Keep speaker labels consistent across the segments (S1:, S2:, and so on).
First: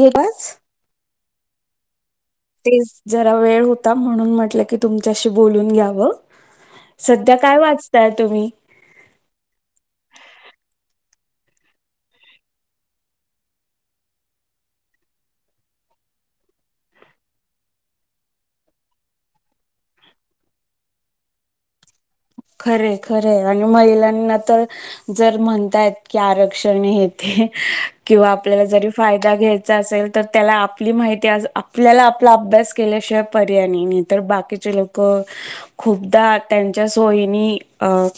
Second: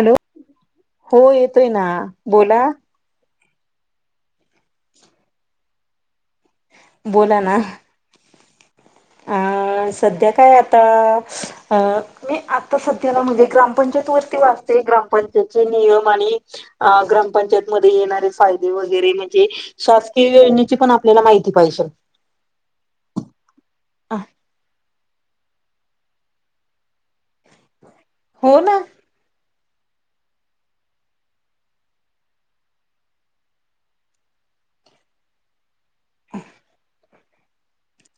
S1: ये पाच.
S2: हो येतय ना. बोला
S1: तेच जरा वेळ होता म्हणून म्हटलं की तुमच्याशी बोलून घ्यावं. सध्या
S2: बोला ना
S1: काय वाचताय तुम्ही?
S2: अ सध्या काय आता अ मी आता सध्याला म्हणजे ग्रामपंचायत वरती वाचते ग्रामपंचायतचे नियम आणि अ ग्रामपंचायत मधे येणारे फायदे वगैरे म्हणजे शासकीय योजनेची पण आपल्याला माहिती पाहिजे.
S1: खरंय खरंय आणि महिलांना तर, जर म्हणतायत की आरक्षण हे ते किंवा
S2: हो
S1: आपल्याला
S2: ना
S1: जरी फायदा घ्यायचा असेल तर, त्याला आपली माहिती आपल्याला आपला अभ्यास केल्याशिवाय पर्याय नाही. तर बाकीचे लोक खूपदा त्यांच्या सोयीनी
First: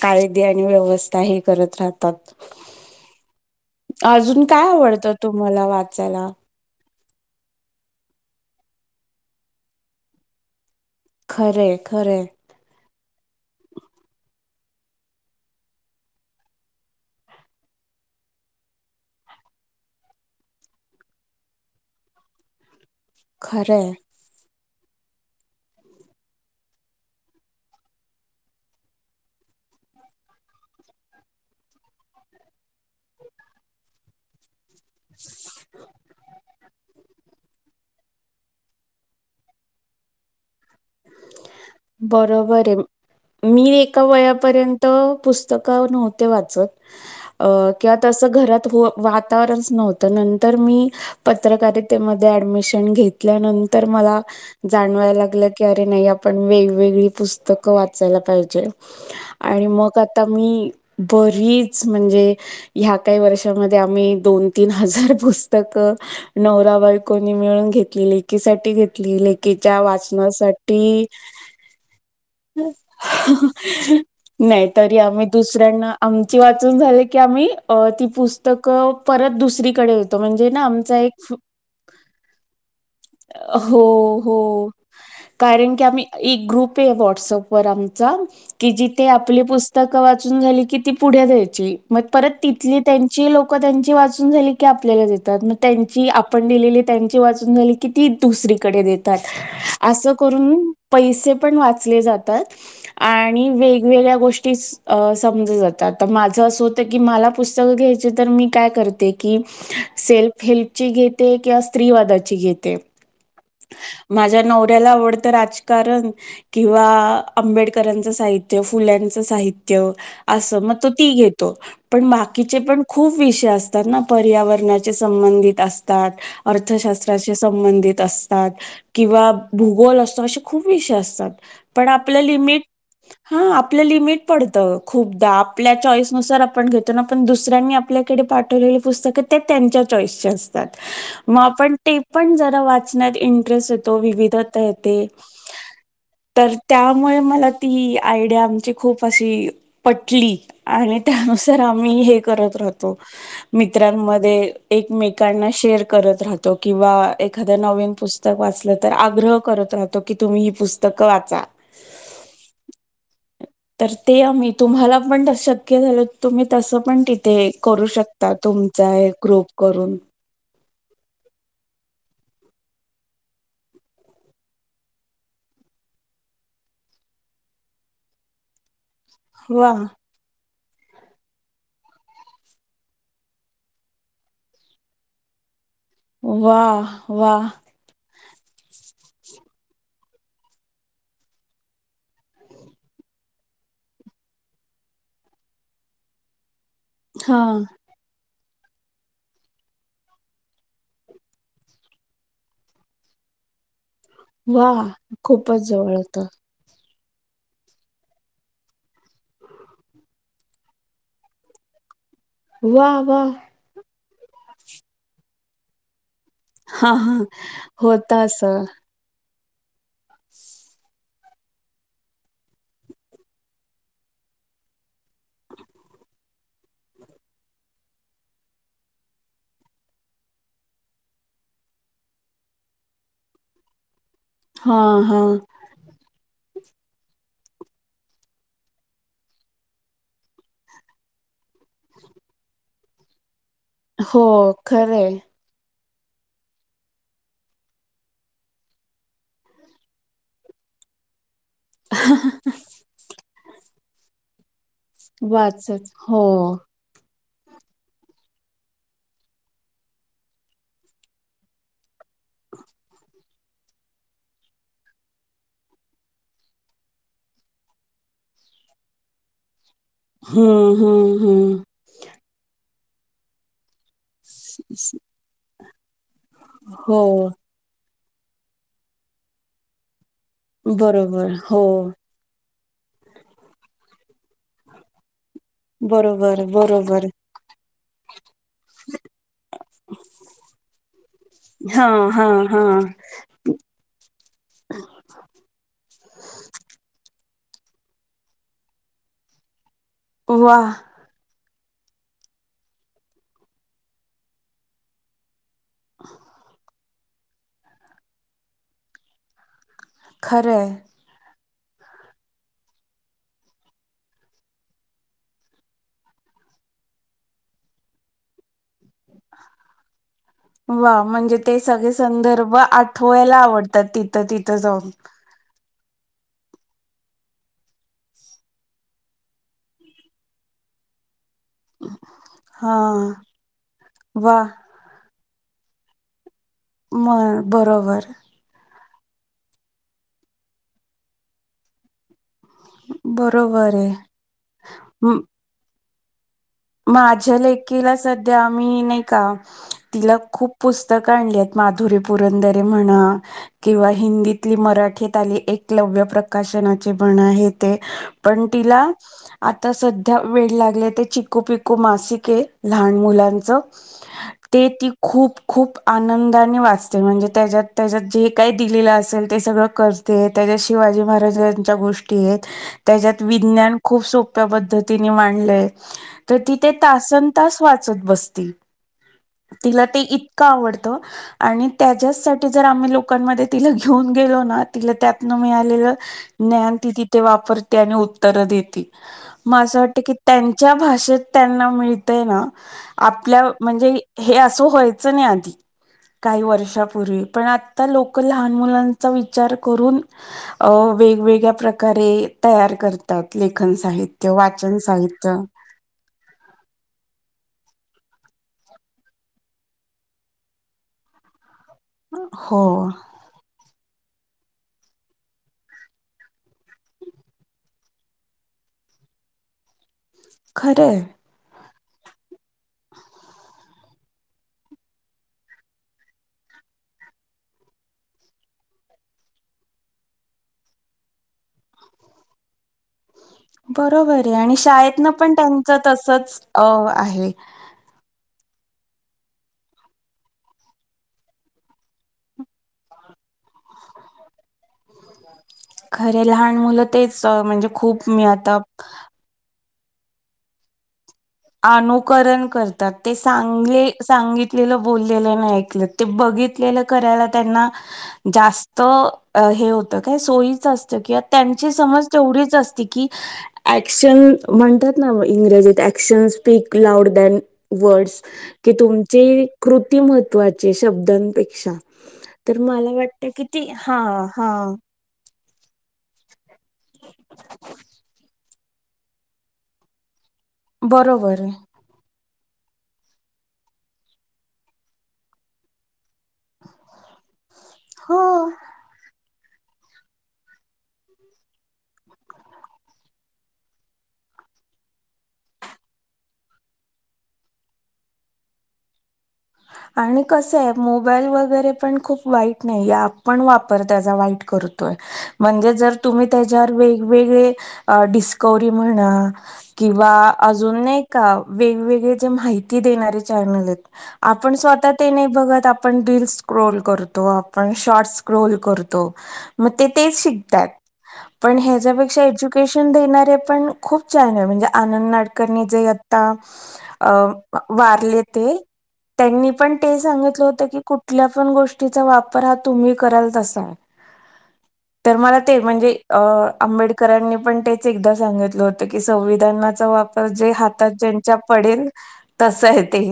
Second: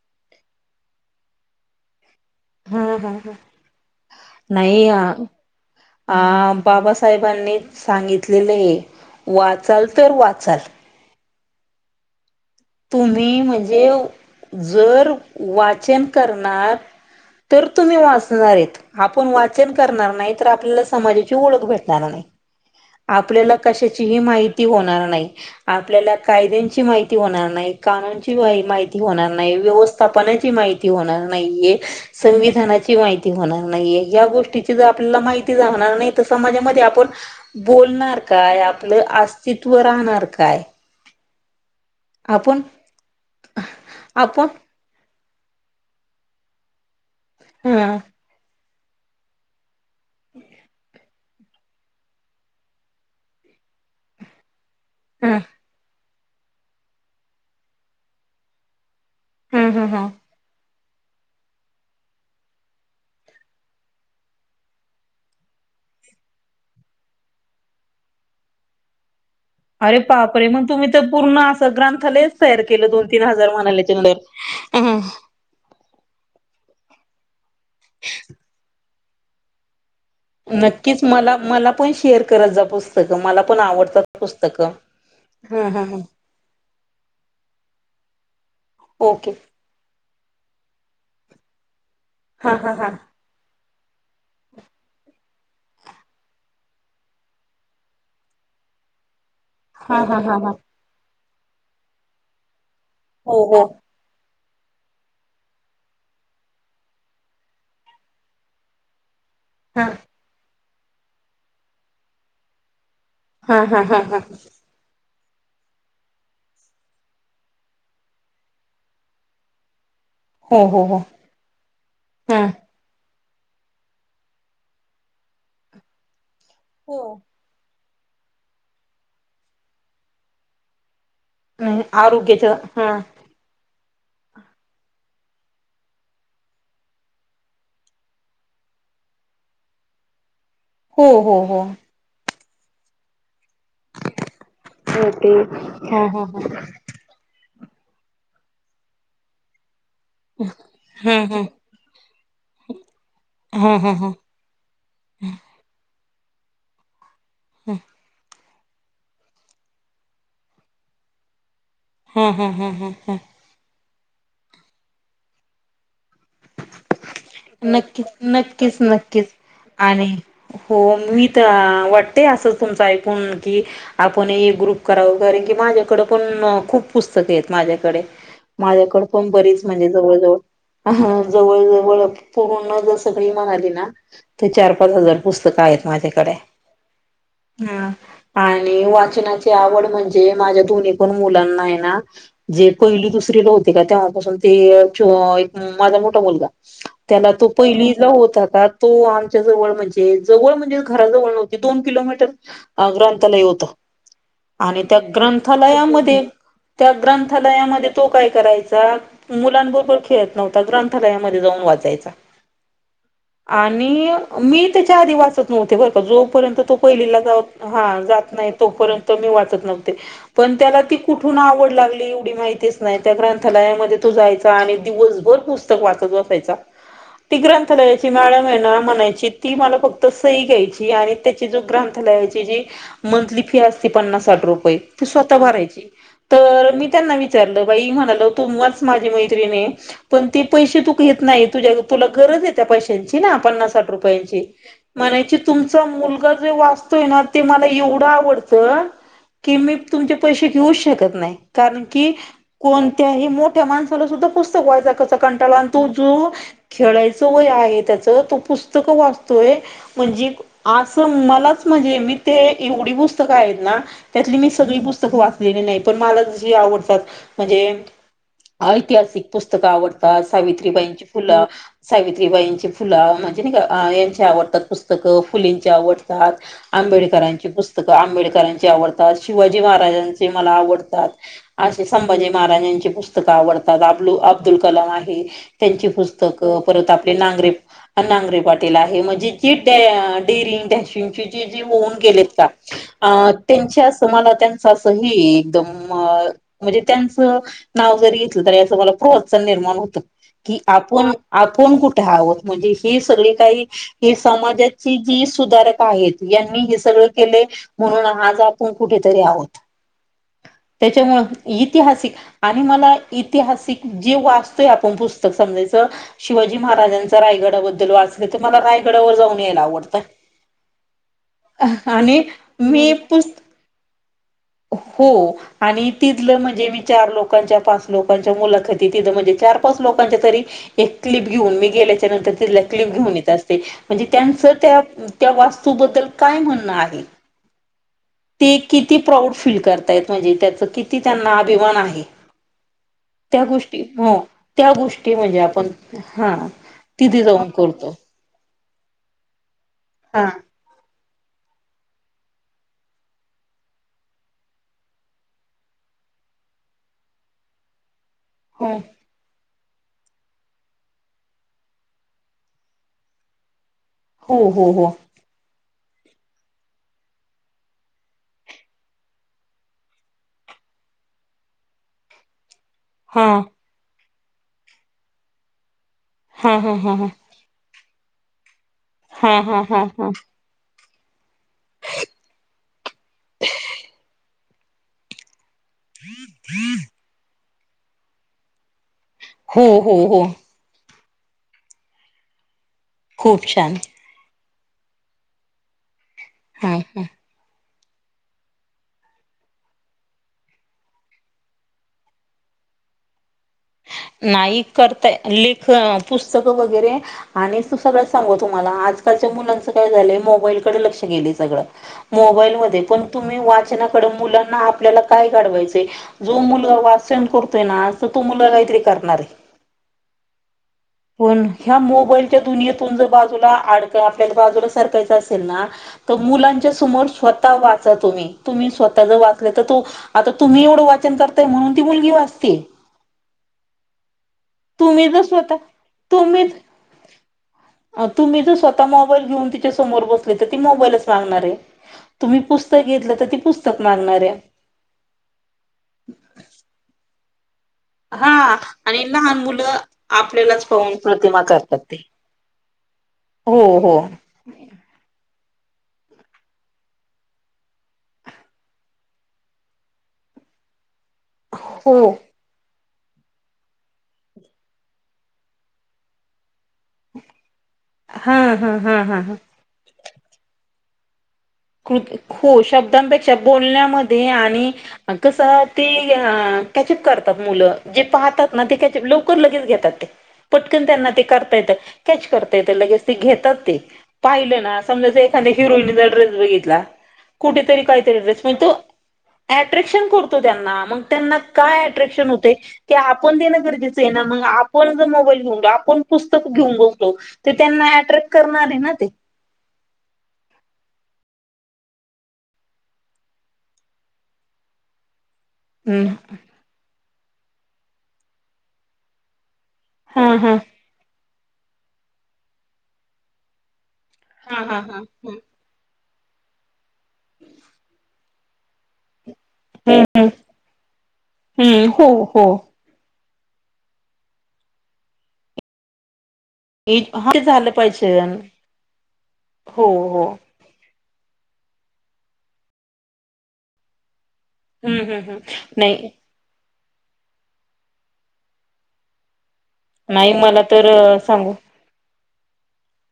S1: कायदे आणि व्यवस्था हे करत राहत तात.
S2: हा हा ह
S1: अजून काय
S2: नाही अ
S1: आवडत तुम्हाला
S2: आ
S1: वाचायला?
S2: बाबासाहेबांनी सांगितलेले हे, वाचाल तर वाचाल
S1: खरंय खरंय.
S2: तुम्ही म्हणजे, जर वाचन करणार तर तुम्ही वाचणार आहेत. आपण वाचन करणार नाही, तर आपल्याला समाजाची ओळख भेटणार नाही. आपल्याला
S1: खरे
S2: कशाचीही माहिती होणार नाही. आपल्याला कायद्यांची माहिती होणार नाही, कानुनची माहिती होणार नाही, व्यवस्थ स्थापनाची माहिती होणार नाहीे, संविधानाची माहिती होणार नाहीये, या गोष्टी जर आपल्याला माहिती होणार नाही, तर समाजामध्ये आपण बोलणार काय? आपलं अस्तित्व राहणार काय? आपण
S1: बरोबर आहे, मी एका
S2: आपण
S1: वयापर्यंत त पुस्तक नव्हते वाचत, अ
S2: ह
S1: की आता घरात वातावरणच नव्हतं, नंतर मी पत्रकारितेमध्ये ऍडमिशन घेतल्यानंतर, मला जाणवाय
S2: ह
S1: लागल अरे नाही, आपण वेगवेगळी पुस्तक वाचायला पाहिजेत
S2: ह
S1: आणि
S2: ह
S1: मग
S2: ह
S1: आता मी बरीच म्हणजे ह्या काही वर्षामध्ये आम्ही दोन -तीन हजार पुस्तक नवरा बायकोनी मिळून घेतलेली, लेकीसाठी घेतली लेकिच्या
S2: अरे
S1: वाचनासाठी
S2: बापरे! मग तुम्ही
S1: साठी
S2: तर पूर्ण असं ग्रंथालयच तयार केलं दोन तीन हजार म्हणाल्याच्या नंतर.
S1: नाही तरी
S2: हम्म.
S1: आम्ही दुसऱ्यांना आमची वाचून झाली की, आम्ही ती पुस्तकं परत दुसरीकडे देतो म्हणजे ना आमचा
S2: नक्कीच
S1: एक
S2: मला मला पण शेअर करत जा पुस्तकं, मला पण
S1: हो
S2: आवडतात
S1: हो
S2: पुस्तकं हा
S1: कारण
S2: हा
S1: की,
S2: हा
S1: आम्ही एक ग्रुप आहे वाटसअप वर आम्हाचा की जिथे
S2: ओके
S1: आपले पुस्तक वाचुन झाली की, ती पुढे द्यायची मग परत
S2: हा हा
S1: तिथली
S2: हा
S1: त्यांची लोक् क त्यांची वाचून झाली की, आपल्याला देतात. त्यांची आपण दिलेली त्यांची वाचून झाली कि ती दुसरीकडे देतात.
S2: हा
S1: असं
S2: हा हा हा
S1: करून पैसे पण वाचले जातात
S2: हो
S1: आणि
S2: हो.
S1: वे गवेगळ्या गोष्टी समजुन जातात, माझं असं होतं की मला पुस्तक घ्यायचे तर मी काय करते ते की
S2: हा
S1: सेल्फ हेल्पची घेते किंवा स्त्रीवादाची घेते.
S2: हा हा हा हा
S1: माझ्या नवऱ्याला आवडतं राजकारण. किंवा आंबेडकरांचं साहित्य, फुल्यांचं साहित्य.
S2: हो
S1: असं मग,
S2: हो
S1: तो
S2: हो
S1: ती घेतो पण
S2: हा
S1: बाकीचे पण खूप विषय असतात ना, पर्यावरणाचे संबंधित असतात,
S2: हो.
S1: अर्थशास्त्राचे संबंधित असतात किंवा भूगोल असतो, अशे खूप विषय असतात.
S2: ह
S1: पण आपलं
S2: आरोग्याच
S1: लिमिट
S2: हा.
S1: हा आपलं लिमिट पडतं खूपदा, आपल्या चॉईस नुसार आपण घेतो ना पण दुसऱ्यांनी आ आपल्याकडे पाठवलेली पुस्तक ते त्यांच्या चॉईसचे असते.
S2: हो हो
S1: मग
S2: हो.
S1: आपण ते पण जरा वाचण्यात इंटरेस्ट येतो, विविधता येते.
S2: हो ते हा हा
S1: तर
S2: हा
S1: त्यामुळे मला ती आयडिया आमची खूप अशी पटली आणि
S2: हा हा
S1: त्यानुसार आम्ही हे करत राहतो
S2: हा हा हा हा
S1: मित्रांमध्ये एकमेकांना शेअर करत राहतो किंवा एखाद नवीन पुस्तक वाचलत तर आग्रह करत राहतो की तुम्ही ही पुस्तक वाचा.
S2: हम्म हम्म हम्म हम्म
S1: तर ते आम्ही तुम्हाला पण शक्य झालं तुम्ही तसं पण ट्री ते करू
S2: नक्कीच
S1: शकता
S2: नक्कीच
S1: तुमचा एक
S2: नक्कीच
S1: ग्रुप करून
S2: आणि हो मी तर वाटते असं तुमचं ऐकून की आपणही एक ग्रुप कराव घरी की माझ्याकडं पण खूप पुस्तकं आहेत माझ्याकडे माझ्याकड पण बरीच
S1: वा
S2: म्हणजे जवळ जवळ जवळ जवळ पूर्ण जर सगळी म्हणाली ना तर चार पाच हजार पुस्तकं आहेत माझ्याकडे
S1: वा वा
S2: ह आणि वाचनाची आवड म्हणजे माझ्या दोन्ही पण मुलांना आहे ना जे पहिली दुसरीला होते का तेव्हापासून ते च माझा मोठा ठा मुलगा त्याला
S1: हा
S2: तर पहिलीत ला होता का तो आमच्या जवळ म्हणजे जवळ म्हणजे घराजवळ नव्हती दोन किलोमीटर अं ग्रंथालय होत
S1: वा
S2: आणि त्या
S1: खूपच जवळ होत
S2: ग्रंथालयामध्ये त्या ग्रंथालयामध्ये तो काय करायचा मुलांनबरोबर खेळत नव्हता ग्र थालयामध्ये जाऊन वाचायचा.
S1: वा! वा!
S2: आणि मी त्याच्या आधी वाचत नव्हते बरं का जोपर्यंत तो
S1: हा हा
S2: पहिलीला जाऊ हा
S1: होत
S2: जात नाही
S1: असं
S2: तोपर्यंत मी वाचत नव्हते पण त्याला ती कुठून आवड लागली एवढी माहितीच नाही त्या ग्रंथालयामध्ये तो जायचा आणि दिवसभर पुस्त स्तक वाचत बसायचा ती ग्रंथालयाची मॅडम आहे ना म्हणायची ती मला फक्त सही घ्यायची आणि त्याची जी ग्रंथालयची जी मंथली फी अस ती पन्नास साठ रुपये
S1: हा
S2: ती
S1: हा
S2: स्वतः भरायची तर मी त्यांना विचारलं बाई म्हणाल तुम्हाच माझी मैत्रिणी आहे पण ते पैसे तू घेत नाही तुझ्या तुला गरज आहे त्या पैशांची ना पन्नास साठ
S1: हो
S2: रुपयांची
S1: खरंय
S2: म्हणायची तुमचा मुलगा जे वाचतोय ना ते मला एवढं आवडतं कि मी तुमचे पैसे घेऊच शकत नाही. कारण की कोणत्याही मोठ्या माणसाला सुद्धा पुस्तक वाचाय कंटाला आणि तो
S1: वाचत हो
S2: जो खेळायच वय आहे त्याच तो पुस्तकं वाचतोय म्हणजे असं मलाच म्हणजे मी ते एवढी वस पुस्तकं आहेत ना त्यातली मी सगळी पुस्तकं वाचलेली नाही पण मला जी आवडतात म्हणजे ऐतिहासिक पुस्तकं आवडतात
S1: हम्म
S2: सावित्रीबाईंची
S1: हम्म
S2: फुलं
S1: हम्म
S2: सावित्रीबाईंची फुलं म्हणजे नाही का यांची आवडतात पुस्तकं फुलेंची आवडतात.
S1: हो
S2: आंबेडकरांची पुस्तकं आंबेडकरांची आवडतात शिवाजी महाराजांची ते मला आवडतात
S1: बरोबर हो
S2: असे संभाजी महाराजांची पुस्तकं आवडतात अबलू अब्दुल कलाम आहे त्यांची
S1: बरोबर
S2: पुस्तकं परत
S1: बरोबर
S2: आपले नांगरे नांगरे पाटील आहे म्हणजे जी डेरिंग टशिंगची ती जी
S1: हा
S2: होऊन गेले
S1: हा
S2: का
S1: हा
S2: आं त्यांच्या असं मला हे त्यांच असंही एकदम म्हणजे त्यांचं नाव जरी घेतलं तरी याचं मला प्रोत्साहन निर्माण होत
S1: वा
S2: की आपण आपणं कुंठे आहोंत म्हणजे ही सगळीं कांहीं ही समाजांत जी सुधारक आहेतं यांनी हे सगळं केले म्हणूंन आंज आपणं कुंठेतरी आहोंत
S1: खरं आहे
S2: त्यांच्यामुळे ऐतिहासिक आणि मंला ऐतिहासिक जी वाचतोय आपणं पुस्तकं समजायचं शिवाजी महाराजांचा रायगडाबद्दल वाचलं तरं मलां रायगडावरं जाऊंन यांयला आवडतं
S1: वां म्हणजे ते सगळे
S2: आणि
S1: संदर्भ
S2: मी पुस्त
S1: आठवांयला आवडतांत तिथं तिथं जाऊन.
S2: हो आणि तिथलं म्हणजे मी चार लोकांच्या पांच लोकांच्या मुलाखती तिथं म्हणजे चार पांच लोकांच्या तरी एक क्लिप घेऊन मी गेल्यांच्या नंतर तिला
S1: हा
S2: क्लिप घेऊन येतं असते म्हणजे
S1: वा
S2: त्यांचं त्यां त्यां वास्तूनबद्दल कायं म्हणणं आहे
S1: म बरोबर
S2: ते किती प्राऊड फील करतायंत म्हणजे त्यांचं किती त्यांना अभिमान आहे त्यां
S1: बरोबर
S2: गोष्टी
S1: आहे.
S2: हो त्यां गोष्टी म्हणजे आपणं हां
S1: मांझ्या लेकी लां संध्या मी नाहीं कां तिलां
S2: हा
S1: खूंप पुस्तकं कांलीत माधुरी पुरंदरे म्हंणा किंवा हिंदीतीली मराठीत आलीं एकलव्य प्रकाशनाची म्हंण आहे ते पणं
S2: हो
S1: तिला आंता संध्या वेळं लागले त्यांची पी कूं पिंकू मासिके आहे लहांन मुलांच
S2: हो
S1: ते
S2: हो हो
S1: ती खूंप खूंप आनंदाने वाचते म्हणजे त्यांच्यात त्यांच्यात जे कायं दिलेलं असेल ते सगळं करं ते त्यांच्यात शिवाजी महाराजांच्या गोष्टी आहेतं त्यांच्यात
S2: हा
S1: विज्ञान खूंप सोप्या पद्धतीने मांडलंय तरं
S2: हा
S1: तिथे
S2: हा हा हा
S1: तांसन ता तांस वाचतं बसतील
S2: हा हा हा
S1: तिलां ते
S2: हा
S1: इतं कां आवडतं आणि त्यांच्याचसांठी जरं आम्हीं लोकांमध्ये तिलां घेऊन गेलो नां तिलां त्यांतन मिळालेलं ज्ञान ते तिथे वापरते आणि उत्तरं देती मंग
S2: हो
S1: असं
S2: हो
S1: वाटतं की
S2: हो
S1: त्यांच्या भाषेत त्यांना मिळतय नां आपल्या
S2: खूप छान
S1: म्हणजे हे असं व्हायचं नाहीं आधी कांहीं
S2: हा हा
S1: वर्षापूर्वी पणं आं आंता लोकं लहांन मुलांचा विचार करूंन अं वेगवेगळ्यां प्रकारे तयार करतं त्यांत लेखन साहित्य वाचन साहित्य
S2: हम्मं पुस्तकं वगैरें आणि तूं सगळं सांगो तुम्हांला आंजकांलच्या मुलांचं कायं झालंय मोबाईलकडे लंक्ष गेलंय सगळं मोबाईल
S1: हो
S2: मध्यें पणं तुम्हीं वाचनाकडे मुलांना आपल्यांला कायं काढवायचं जो मुलं वाचंन करतोय नां तरं तो मुलं कांहीतरी करणारं आहे
S1: खरं आहे
S2: पणं ह्यां मोबाईलच्या दुनियेतून जरं बाजूंला अंड आपल्याला बाजूंला सरकांयच असेल नां तरं मुलांच्या समोर स्वंतः वांचा तुम्हीं तुम्हीं स्वंतः जरं वाचलां तरं तो आंता तुम्हीं एवढं वाचनं करताय म्हणूंन ती मुलंगी वाचती आहे
S1: बरोबर आहे आणि
S2: तुम्ही
S1: शाळेतंन
S2: जर
S1: पणं
S2: स्वतः
S1: त्यांच तसंच अं आहे
S2: तुम्हीं जंर स्वंतः मोबाईल घेऊन तिच्यां समोर बसले तरं ती मोबाईलच मागणारं आहे तुम्हीं पुस्तकं घेतलं तरं ती पुस्तकं मागणांर आहे
S1: खरे लहांन मुलं तेचं म्हणजे खूंप
S2: हां आणि लहांन मुलं आपल्यांलाच पाहूंन प्रतिमा करतात ते.
S1: अनुकरण करतांत ते
S2: हो
S1: सांगले
S2: हो.
S1: सांगित लेलं बोललेलं नाहीं ऐकलं ते बघितलेलं करायला त्यांना जास्तं हे होतं कायं सोयीचं असतं कि त्यांची समज
S2: हो
S1: तेवढीच असते की, ऍक्शन म्हणतात ना इंग्रजीत शेअर्स स्पीक लाऊड द्यान वर्डस
S2: हा
S1: की
S2: हा हा हा
S1: तुमची
S2: हा.
S1: कृती महत्त्वाची शब्दांपै
S2: कृती हो. शब्दांपेक्षा
S1: ती हा
S2: बोलण्यामध्ये
S1: हा
S2: आणि कसं ते कॅचअप करतात मुलं जे पाहतात ते कॅचअप लवकर लगेच घेतात ते पटकन त्यांना ते
S1: बरोबर आहे
S2: करता येत. कॅच करता येत लगेच ते घेतात ते. पाहिले ना समजा एखाद्या हिरोईनचा ड्रेस जरी घेतला. कुठेतरी
S1: हो
S2: काहीतरी ड्रेस मिळतो. अट्रॅक्शन करतो त्यांना, मग त्यांना काय अट्रॅक्शन होतय. ते आपण देणं गरजेचं आहे ना. मग आपण जर मोबाईल घेऊन, आपण पुस्तक घेऊन बघतो. ते त्यांना अट्रॅक्ट करणार आहे ना ते.
S1: आणि कसं आहे. मोबाईल वगैरे पण खूप वाईट नाही. आपण वापर त्याचा वाईट कर तोय. म्हणजे जर
S2: हम्म
S1: तुम्ही त्यांच्यावर वेगवेगळे डिस्कवरी म्हणा, किंवा
S2: हा हा.
S1: अजून नाही का, वेगवेगळे जे माहिती देणारे चॅनल आहेत. आपण
S2: हा हा
S1: स्वतः
S2: हा.
S1: ते नाही
S2: हम्म.
S1: बघत. आपण रिल्स स्क्रोल करतो. आपण शॉर्ट्स स्क्रोल करतो. मग ते
S2: हम्म
S1: तेच
S2: हम्म
S1: शिकतात.
S2: हम्म हो
S1: ह्याच्यापेक्षा,
S2: हो
S1: एज्युकेश न देणारे. पण खूप छान म्हणजे आनंद नाडकर्णी जे आता
S2: हे हा ते
S1: आता
S2: झालं पाहिजे
S1: वारले ते. त्यांनी पण
S2: हो
S1: ते
S2: हो
S1: सांगितलं होतं की, कुठल्या पण गोष्टीचा वापर हा तुम्ही कराल तसा आहे.
S2: हम्म
S1: तर
S2: हम्म हम्म
S1: मला ते म्हणजे
S2: नाही
S1: अ आंबेडकर करांनी पण तेच एकदा सांगितलं होतं की, संविधानाचा वापर
S2: नाही
S1: जे
S2: मला तर
S1: हातात
S2: अ,
S1: ज्यांच्या
S2: सांगू
S1: पडेल. तस हाय ते.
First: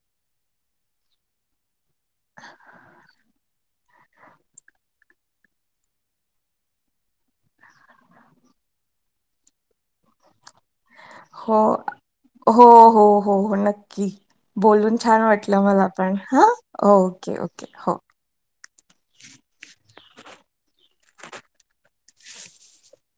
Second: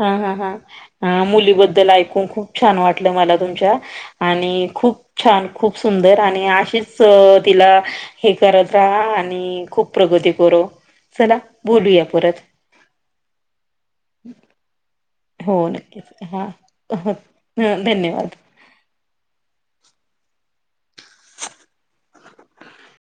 S2: हा हा हां मुलीबद्दल ऐकून खूप छान वाटलं मला तुमच्या. आणि खूप छान खूप सुंदर आणि अशीच तिला हे करत राहा. आणि खूप प्रगती करू. चला
S1: हो
S2: बोलूया परत.
S1: हो हो हो हो नक्की. बोलून छान
S2: हो
S1: वाटलं मला पण
S2: नक्कीच
S1: हा
S2: हो
S1: ओके ओके
S2: हं,
S1: हो.
S2: धन्यवाद